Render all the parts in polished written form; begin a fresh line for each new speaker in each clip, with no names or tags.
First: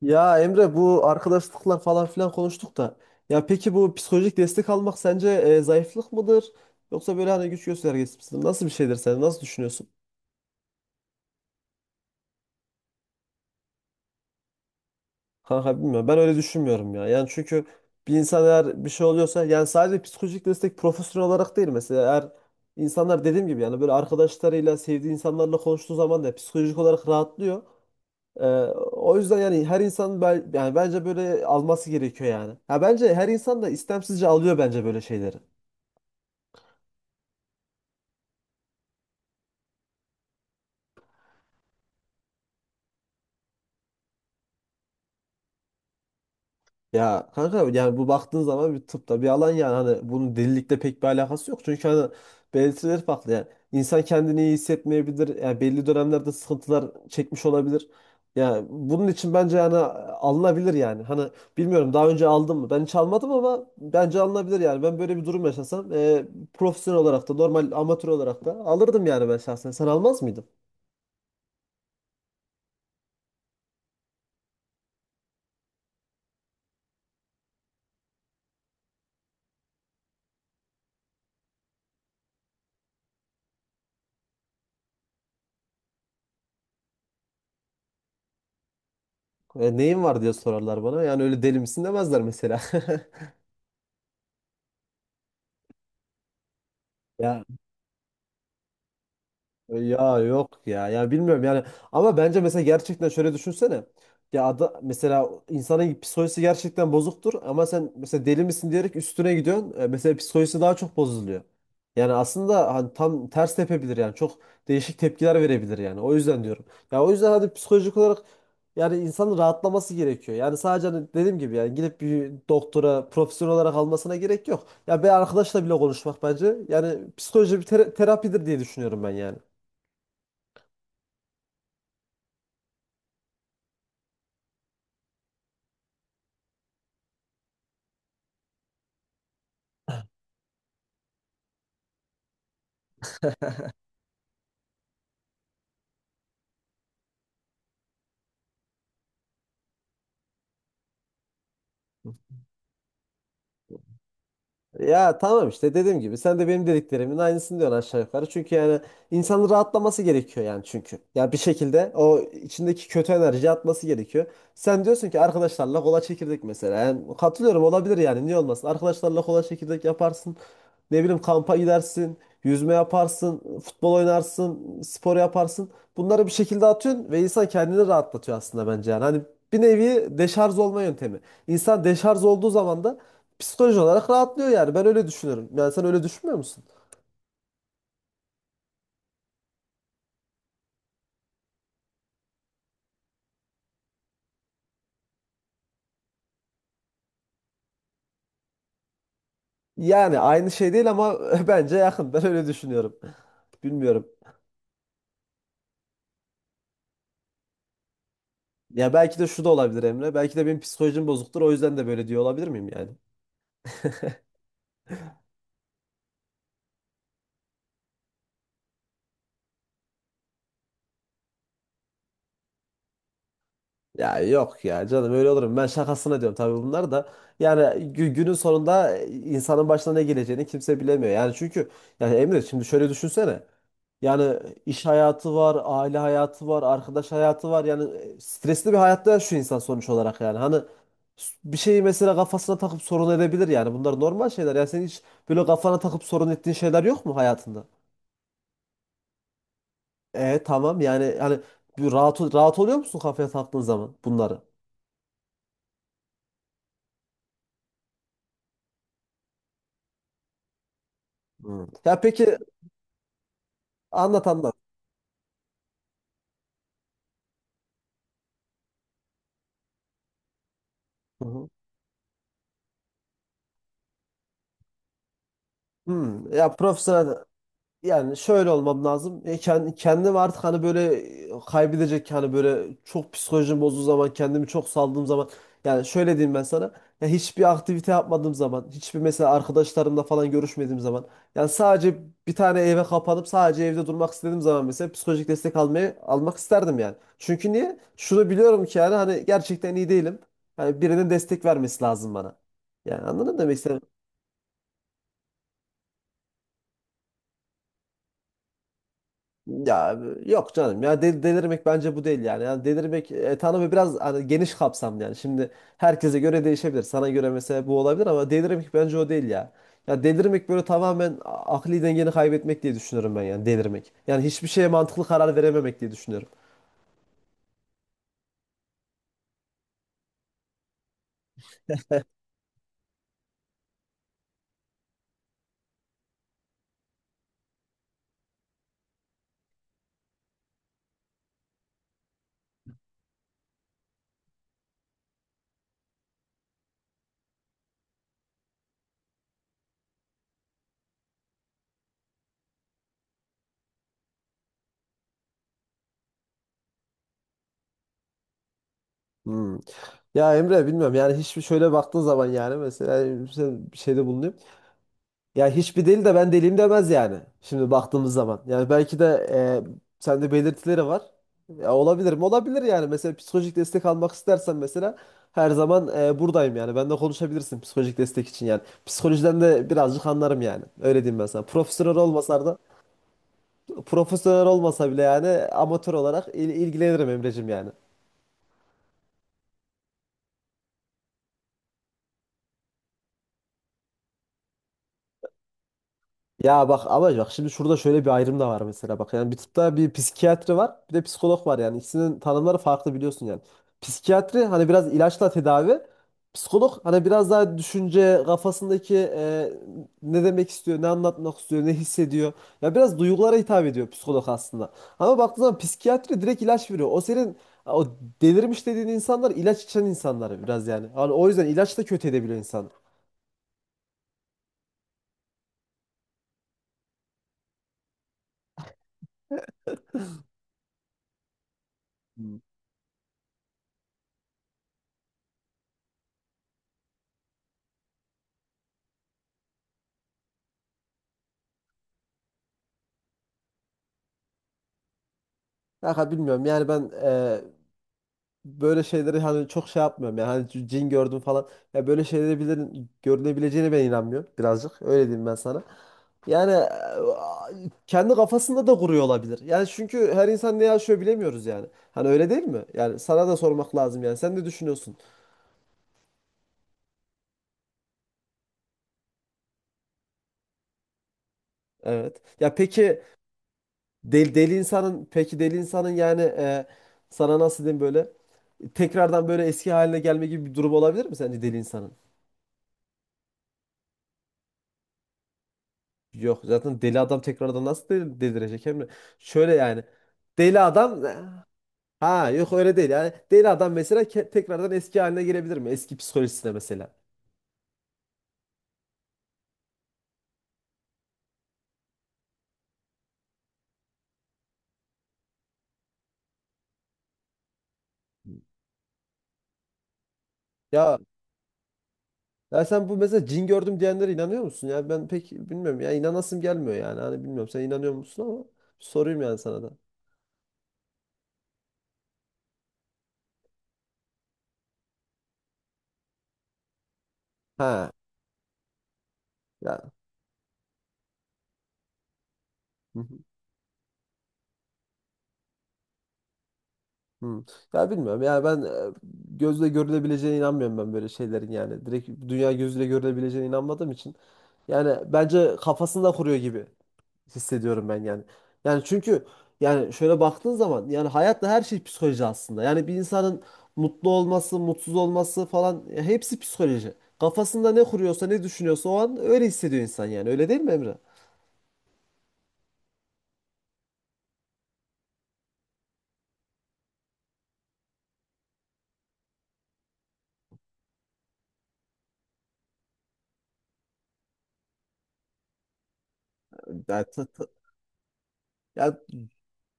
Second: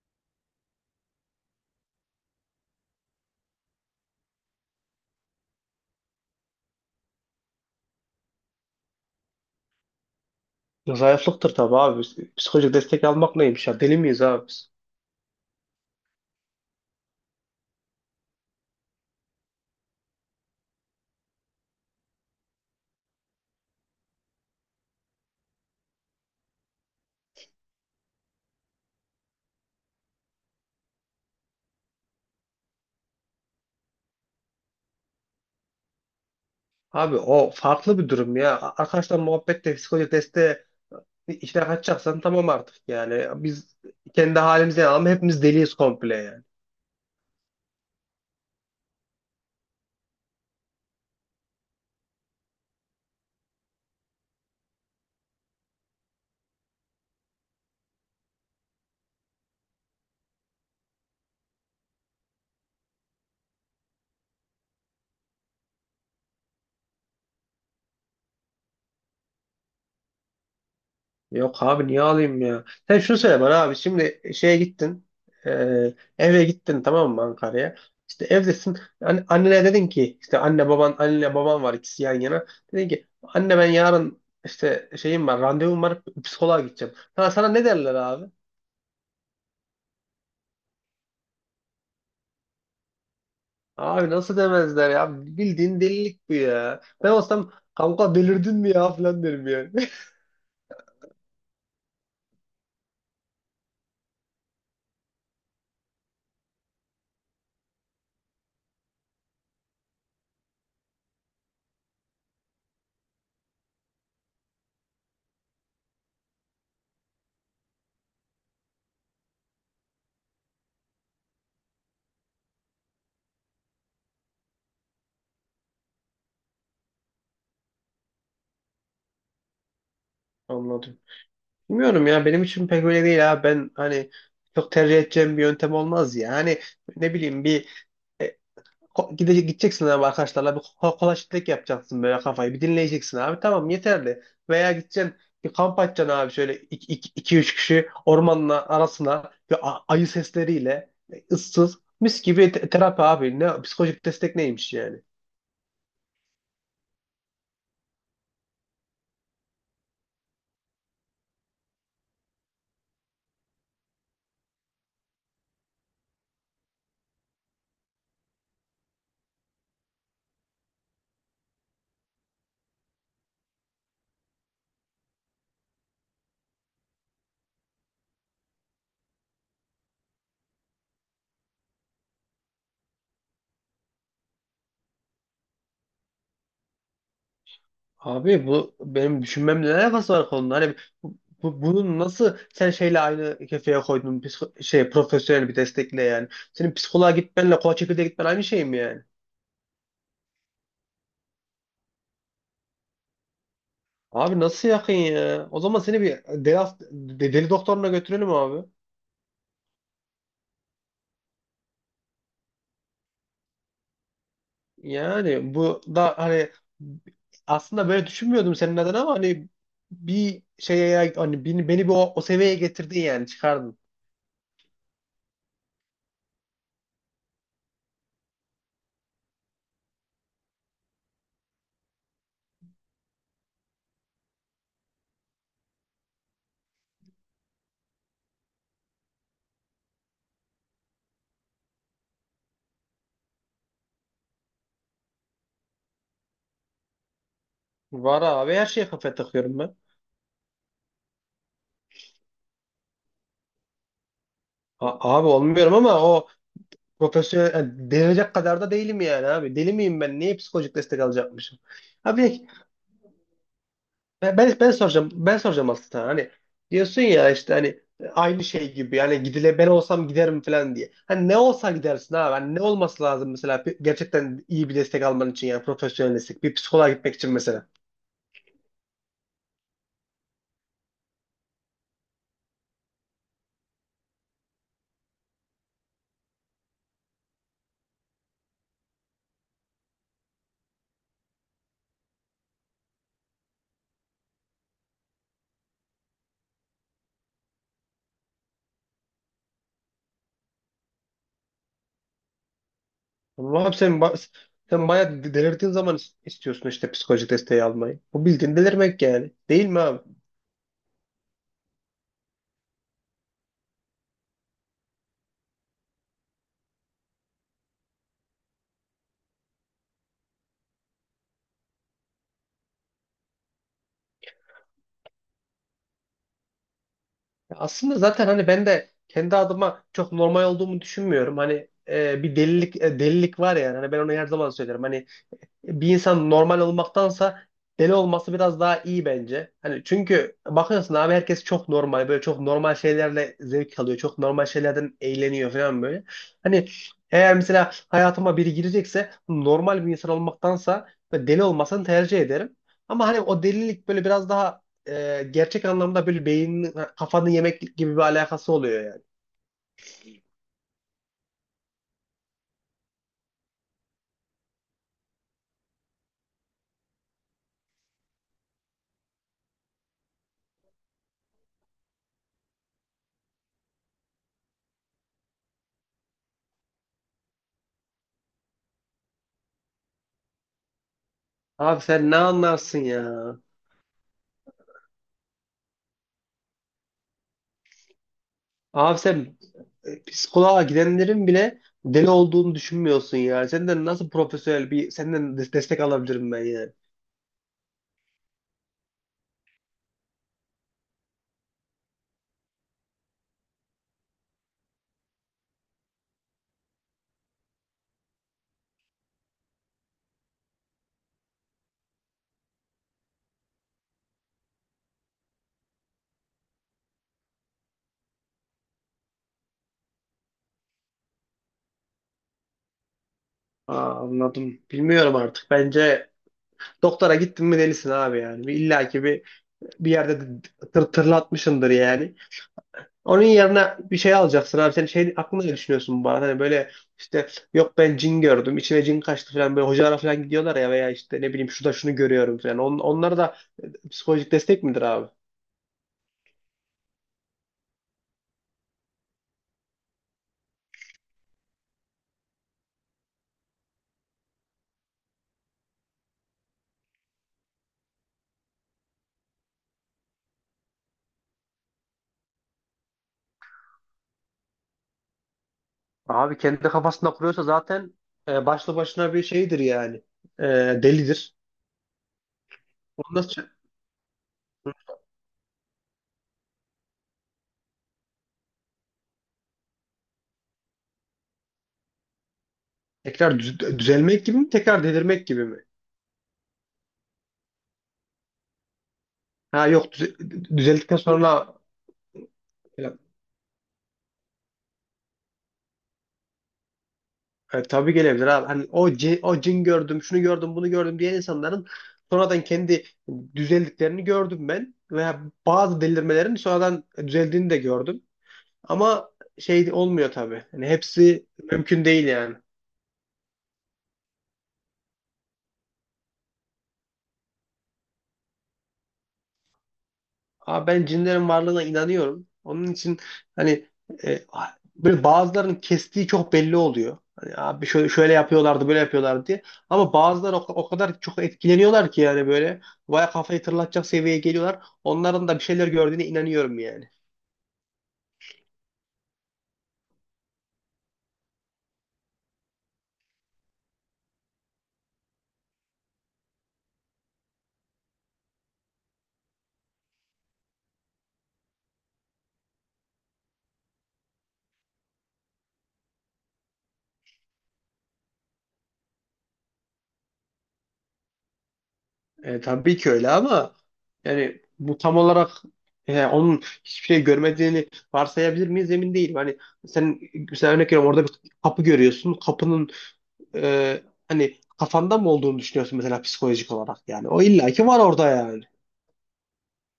Ya Emre, bu arkadaşlıklar falan filan konuştuk da ya peki bu psikolojik destek almak sence zayıflık mıdır yoksa böyle hani güç göstergesi misin? Nasıl bir şeydir, sen nasıl düşünüyorsun?
Zayıflıktır tabii abi. Psikolojik destek almak neymiş ya? Deli miyiz abi biz?
Kanka bilmiyorum, ben öyle düşünmüyorum ya. Yani çünkü bir insan eğer bir şey oluyorsa yani sadece psikolojik destek profesyonel olarak değil, mesela eğer insanlar dediğim gibi yani böyle arkadaşlarıyla sevdiği insanlarla konuştuğu zaman da psikolojik olarak rahatlıyor. Ee, O yüzden yani her insan yani bence böyle alması gerekiyor yani. Ha bence her insan da istemsizce alıyor bence böyle şeyleri.
Abi o farklı bir durum ya. Arkadaşlar muhabbette psikolojik desteğe içine kaçacaksan tamam artık yani. Biz kendi halimize ama hepimiz deliyiz komple yani.
Ya kanka, yani bu baktığın zaman bir tıpta bir alan yani hani bunun delilikle pek bir alakası yok. Çünkü hani belirtileri farklı yani. İnsan kendini iyi hissetmeyebilir. Yani belli dönemlerde sıkıntılar çekmiş olabilir. Yani bunun için bence yani alınabilir yani. Hani bilmiyorum, daha önce aldım mı? Ben hiç almadım ama bence alınabilir yani. Ben böyle bir durum yaşasam profesyonel olarak da normal amatör olarak da alırdım yani ben şahsen. Sen almaz mıydın?
Yok abi niye alayım ya? Sen şunu söyle bana abi. Şimdi şeye gittin. e, Eve gittin tamam mı Ankara'ya? İşte evdesin. Annene dedin ki işte anne baban anne baban var ikisi yan yana. Dedin ki anne ben yarın işte şeyim var randevum var psikoloğa gideceğim. Ha, sana ne derler abi?
E, neyin var diye sorarlar bana. Yani öyle deli misin demezler mesela.
Abi nasıl demezler ya? Bildiğin delilik bu ya. Ben
Ya
olsam kanka delirdin mi ya falan derim yani.
Ya yok ya. Ya bilmiyorum yani. Ama bence mesela gerçekten şöyle düşünsene. Ya mesela insanın psikolojisi gerçekten bozuktur ama sen mesela deli misin diyerek üstüne gidiyorsun. E, mesela psikolojisi daha çok bozuluyor. Yani aslında hani tam ters tepebilir yani. Çok değişik tepkiler verebilir yani. O yüzden diyorum. Ya o yüzden hadi psikolojik olarak yani insanın rahatlaması gerekiyor. Yani sadece hani dediğim gibi yani gidip bir doktora profesyonel olarak almasına gerek yok. Ya bir arkadaşla bile konuşmak bence yani psikoloji bir terapidir diye düşünüyorum ben yani.
Anladım. Bilmiyorum ya benim için pek öyle değil abi. Ben hani çok tercih edeceğim bir yöntem olmaz ya. Hani ne bileyim bir e, gideceksin abi arkadaşlarla bir kolaşlık yapacaksın böyle kafayı bir dinleyeceksin abi tamam yeterli. Veya gideceksin bir kamp açacaksın abi şöyle iki üç kişi ormanın arasına ve ayı sesleriyle ıssız mis gibi terapi abi ne psikolojik destek neymiş yani.
Ya tamam, işte dediğim gibi sen de benim dediklerimin aynısını diyorsun aşağı yukarı. Çünkü yani insanın rahatlaması gerekiyor yani çünkü. Ya bir şekilde o içindeki kötü enerji atması gerekiyor. Sen diyorsun ki arkadaşlarla kola çekirdek mesela. Yani katılıyorum, olabilir yani, niye olmasın. Arkadaşlarla kola çekirdek yaparsın. Ne bileyim kampa gidersin. Yüzme yaparsın. Futbol oynarsın. Spor yaparsın. Bunları bir şekilde atıyorsun ve insan kendini rahatlatıyor aslında bence yani. Hani bir nevi deşarj olma yöntemi. İnsan deşarj olduğu zaman da psikolojik olarak rahatlıyor yani. Ben öyle düşünüyorum. Yani sen öyle düşünmüyor musun?
Abi bu benim düşünmemle ne alakası var konunun? Hani bu, bunu nasıl sen şeyle aynı kefeye koydun şey profesyonel bir destekle yani. Senin psikoloğa gitmenle koç çekirdeğe gitmen aynı şey mi yani?
Yani aynı şey değil ama bence yakın. Ben öyle düşünüyorum. Bilmiyorum.
Abi nasıl yakın ya? O zaman seni bir deli, deli doktoruna götürelim abi.
Ya belki de şu da olabilir Emre. Belki de benim psikolojim bozuktur. O yüzden de böyle diyor olabilir miyim yani?
Yani bu da hani aslında böyle düşünmüyordum senin adına ama hani bir şeye hani beni bir o seviyeye getirdin yani çıkardın.
Ya yok ya canım, öyle olurum. Ben şakasına diyorum tabii bunlar da. Yani günün sonunda insanın başına ne geleceğini kimse bilemiyor. Yani çünkü yani Emre şimdi şöyle düşünsene. Yani iş hayatı var, aile hayatı var, arkadaş hayatı var. Yani stresli bir hayatta şu insan sonuç olarak yani. Hani bir şeyi mesela kafasına takıp sorun edebilir yani. Bunlar normal şeyler. Yani senin hiç böyle kafana takıp sorun ettiğin şeyler yok mu hayatında?
Var abi her şeye kafa takıyorum ben.
E tamam yani hani bir rahat oluyor musun kafaya taktığın zaman bunları?
Abi olmuyorum ama o profesyonel yani delirecek kadar da değilim yani abi. Deli miyim ben? Niye psikolojik destek alacakmışım?
Hmm. Ya peki.
Abi
Anlat
ben,
anlat.
ben ben soracağım. Ben soracağım aslında. Hani diyorsun ya işte hani aynı şey gibi yani gidile ben olsam giderim falan diye.
Hı
Hani ne
hı.
olsa gidersin abi. Hani ne olması lazım mesela gerçekten iyi bir destek alman için yani profesyonel
Hmm,
destek. Bir
ya
psikoloğa
profesyonel
gitmek için mesela.
yani şöyle olmam lazım. E, kendim artık hani böyle kaybedecek hani böyle çok psikolojim bozduğu zaman, kendimi çok saldığım zaman yani şöyle diyeyim ben sana. Ya hiçbir aktivite yapmadığım zaman, hiçbir mesela arkadaşlarımla falan görüşmediğim zaman yani sadece bir tane eve kapanıp sadece evde durmak istediğim zaman mesela psikolojik destek almak isterdim yani. Çünkü niye? Şunu biliyorum ki yani hani gerçekten iyi değilim. Hani birinin destek vermesi lazım bana. Yani anladın mı demek.
Ama abi sen bayağı delirdiğin zaman istiyorsun işte psikolojik desteği almayı. Bu bildiğin delirmek yani. Değil mi
Ya
abi?
yok canım ya delirmek bence bu değil yani. Yani delirmek tanımı biraz hani geniş kapsamlı yani. Şimdi herkese göre değişebilir. Sana göre mesela bu olabilir ama delirmek bence o değil ya. Ya delirmek böyle tamamen akli dengeni kaybetmek diye düşünüyorum ben yani delirmek. Yani hiçbir şeye mantıklı karar verememek diye düşünüyorum.
Ya aslında zaten hani ben de kendi adıma çok normal olduğumu düşünmüyorum. Hani bir delilik delilik var yani. Hani ben onu her zaman söylerim. Hani bir insan normal olmaktansa deli olması biraz daha iyi bence. Hani çünkü bakıyorsun abi herkes çok normal böyle çok normal şeylerle zevk alıyor. Çok normal şeylerden eğleniyor falan böyle. Hani eğer mesela hayatıma biri girecekse normal bir insan olmaktansa böyle deli olmasını tercih ederim. Ama hani o delilik böyle biraz daha gerçek anlamda böyle beynin kafanı yemek gibi bir alakası oluyor yani.
Hmm. Ya Emre bilmiyorum yani hiçbir şöyle baktığın zaman yani mesela sen bir şeyde bulunuyor. Ya hiçbir deli de ben deliyim demez yani. Şimdi baktığımız zaman. Yani belki de sende belirtileri var. Ya olabilir mi? Olabilir yani. Mesela psikolojik destek almak istersen mesela her zaman buradayım yani. Bende konuşabilirsin psikolojik destek için yani. Psikolojiden de birazcık anlarım yani. Öyle diyeyim ben sana.
Abi
Profesyonel
sen ne
olmasa da
anlarsın ya?
profesyonel olmasa bile yani amatör olarak ilgilenirim Emre'cim yani.
Abi sen psikoloğa gidenlerin bile deli olduğunu düşünmüyorsun ya. Senden nasıl profesyonel bir senden destek alabilirim ben
Ya
yani.
bak, ama bak şimdi şurada şöyle bir ayrım da var mesela, bak yani bir tıpta bir psikiyatri var, bir de psikolog var yani ikisinin tanımları farklı biliyorsun yani. Psikiyatri hani biraz ilaçla tedavi, psikolog hani biraz daha düşünce kafasındaki ne demek istiyor, ne anlatmak istiyor, ne hissediyor, ya biraz duygulara hitap ediyor psikolog aslında. Ama baktığın zaman psikiyatri direkt ilaç veriyor, o senin o delirmiş dediğin insanlar ilaç içen insanlar biraz yani. Hani o yüzden ilaç da kötü edebiliyor insan.
Aa, anladım. Bilmiyorum artık. Bence doktora gittin mi delisin abi yani. Bir, illa ki bir, bir yerde tırlatmışındır yani.
Hmm.
Onun yerine bir şey alacaksın abi. Sen şey aklında ne düşünüyorsun bu arada? Hani böyle işte yok ben cin gördüm. İçime cin kaçtı falan. Böyle hocalara falan gidiyorlar ya veya işte ne bileyim şurada şunu görüyorum falan. Onlar da psikolojik destek midir abi?
Kanka bilmiyorum yani ben böyle şeyleri hani çok şey yapmıyorum yani hani cin gördüm falan, ya böyle şeyleri bilirin, görülebileceğine ben inanmıyorum birazcık, öyle diyeyim ben sana. Yani kendi kafasında da kuruyor olabilir. Yani çünkü her insan ne yaşıyor bilemiyoruz yani. Hani öyle değil mi? Yani sana da sormak lazım yani. Sen ne düşünüyorsun?
Abi kendi kafasında kuruyorsa zaten başlı başına bir şeydir yani. E, Delidir.
Evet. Ya peki
Onu nasıl çö-
deli insanın, peki deli insanın yani sana nasıl diyeyim böyle tekrardan böyle eski haline gelme gibi bir durum olabilir mi sence deli insanın?
Tekrar düzelmek gibi mi? Tekrar delirmek gibi mi?
Yok zaten deli adam tekrardan nasıl delirecek Emre? Şöyle
Ha
yani
yok
deli
düzeldikten
adam,
sonra
ha yok öyle değil yani deli adam mesela tekrardan eski haline gelebilir mi? Eski psikolojisine mesela.
tabii gelebilir abi. Hani o cin gördüm, şunu gördüm, bunu gördüm diyen insanların sonradan kendi düzeldiklerini gördüm ben. Veya bazı delirmelerin sonradan düzeldiğini de gördüm. Ama şey olmuyor tabii. Hani
Ya,
hepsi mümkün değil yani.
ya sen bu mesela cin gördüm diyenlere inanıyor musun? Ya ben pek bilmiyorum ya, inanasım gelmiyor yani, hani bilmiyorum sen inanıyor musun ama sorayım yani sana da.
Ama ben cinlerin varlığına inanıyorum. Onun için hani e, böyle bazılarının kestiği çok belli oluyor. Hani abi
Ha
şöyle yapıyorlardı, böyle yapıyorlardı diye.
ya.
Ama bazıları o kadar çok etkileniyorlar ki yani böyle
Hı
baya
hı.
kafayı tırlatacak seviyeye geliyorlar. Onların da bir şeyler gördüğüne inanıyorum yani.
Hı. Ya bilmiyorum yani ben gözle görülebileceğine inanmıyorum ben böyle şeylerin yani. Direkt dünya gözle görülebileceğine inanmadığım için. Yani bence kafasında kuruyor gibi hissediyorum ben yani. Yani çünkü yani şöyle baktığın zaman yani hayatta her şey psikoloji aslında. Yani bir insanın mutlu olması, mutsuz olması falan hepsi psikoloji. Kafasında ne kuruyorsa, ne düşünüyorsa o an öyle hissediyor insan yani. Öyle değil mi Emre?
Tabii ki öyle ama yani bu tam olarak onun hiçbir şey görmediğini varsayabilir miyiz emin değilim. Hani sen mesela örnek veriyorum orada bir kapı görüyorsun. Kapının hani kafanda mı olduğunu düşünüyorsun mesela psikolojik olarak yani. O illaki var orada yani.
Yani,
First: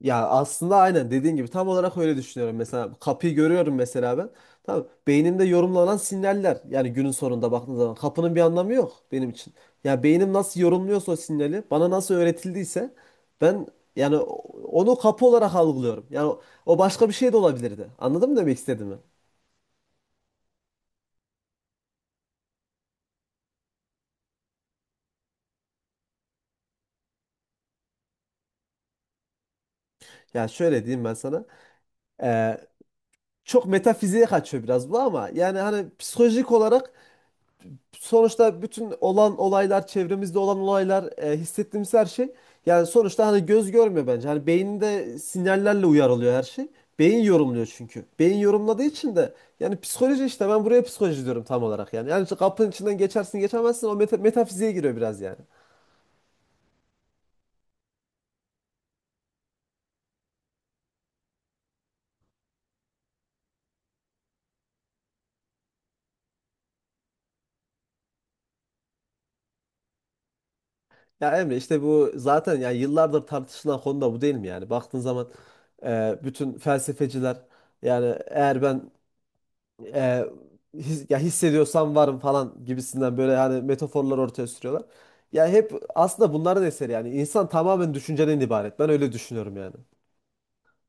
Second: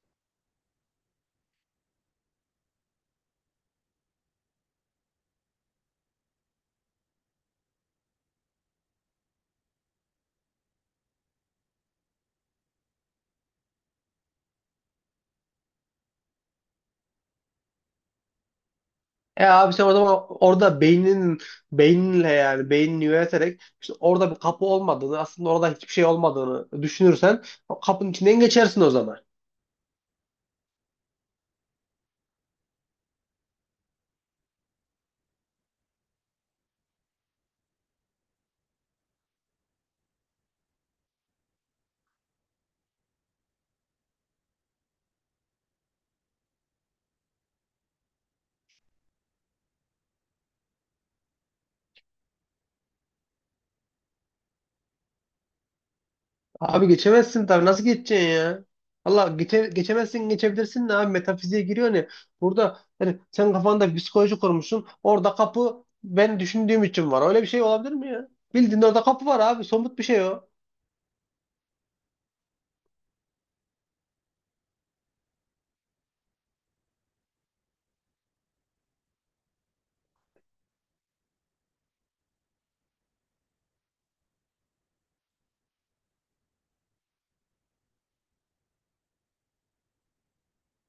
Ya aslında aynen dediğin gibi tam olarak öyle düşünüyorum. Mesela kapıyı görüyorum mesela ben. Tamam, beynimde yorumlanan sinyaller yani günün sonunda baktığın zaman kapının bir anlamı yok benim için. Ya beynim nasıl yorumluyorsa, o sinyali bana nasıl öğretildiyse ben yani onu kapı olarak algılıyorum. Yani o başka bir şey de olabilirdi. Anladın mı demek istediğimi?
E abi sen o zaman orada beyninle yani beynini yöneterek işte orada bir kapı olmadığını aslında orada hiçbir şey olmadığını düşünürsen o kapının içinden geçersin o zaman.
Ya şöyle diyeyim ben sana. Ee, çok metafiziğe kaçıyor biraz bu ama yani hani psikolojik olarak sonuçta bütün olan olaylar, çevremizde olan olaylar, hissettiğimiz her şey yani sonuçta hani göz görmüyor bence. Hani beyinde sinyallerle uyarılıyor her şey. Beyin yorumluyor çünkü. Beyin yorumladığı için de yani psikoloji, işte ben buraya psikoloji diyorum tam olarak yani. Yani işte kapının içinden geçersin geçemezsin, o metafiziğe giriyor biraz yani.
Abi geçemezsin tabii nasıl geçeceksin ya? Geçemezsin geçebilirsin de abi metafiziğe giriyor ne? Burada hani sen kafanda bir psikoloji kurmuşsun orada kapı ben düşündüğüm için var. Öyle bir şey olabilir mi ya? Bildiğin orada kapı var abi somut bir şey o.
Ya Emre işte bu zaten yani yıllardır tartışılan konu da bu değil mi yani? Baktığın zaman bütün felsefeciler yani eğer ben e, ya hissediyorsam varım falan gibisinden böyle hani metaforlar ortaya sürüyorlar. Ya hep aslında bunların eseri yani. İnsan tamamen düşünceden ibaret. Ben öyle düşünüyorum yani.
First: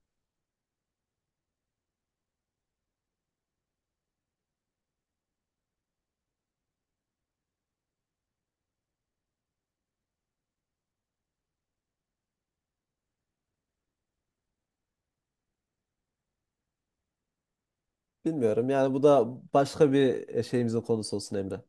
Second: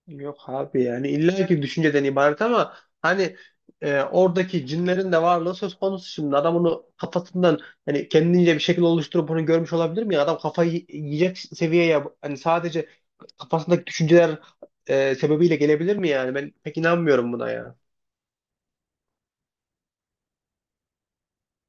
Yok abi yani illaki düşünceden ibaret ama hani oradaki cinlerin de varlığı söz konusu şimdi adam onu kafasından hani kendince bir şekil oluşturup bunu görmüş olabilir mi adam kafayı yiyecek seviyeye hani sadece kafasındaki düşünceler sebebiyle gelebilir mi yani ben pek inanmıyorum buna ya.
Bilmiyorum yani bu da başka bir şeyimizin konusu olsun Emre.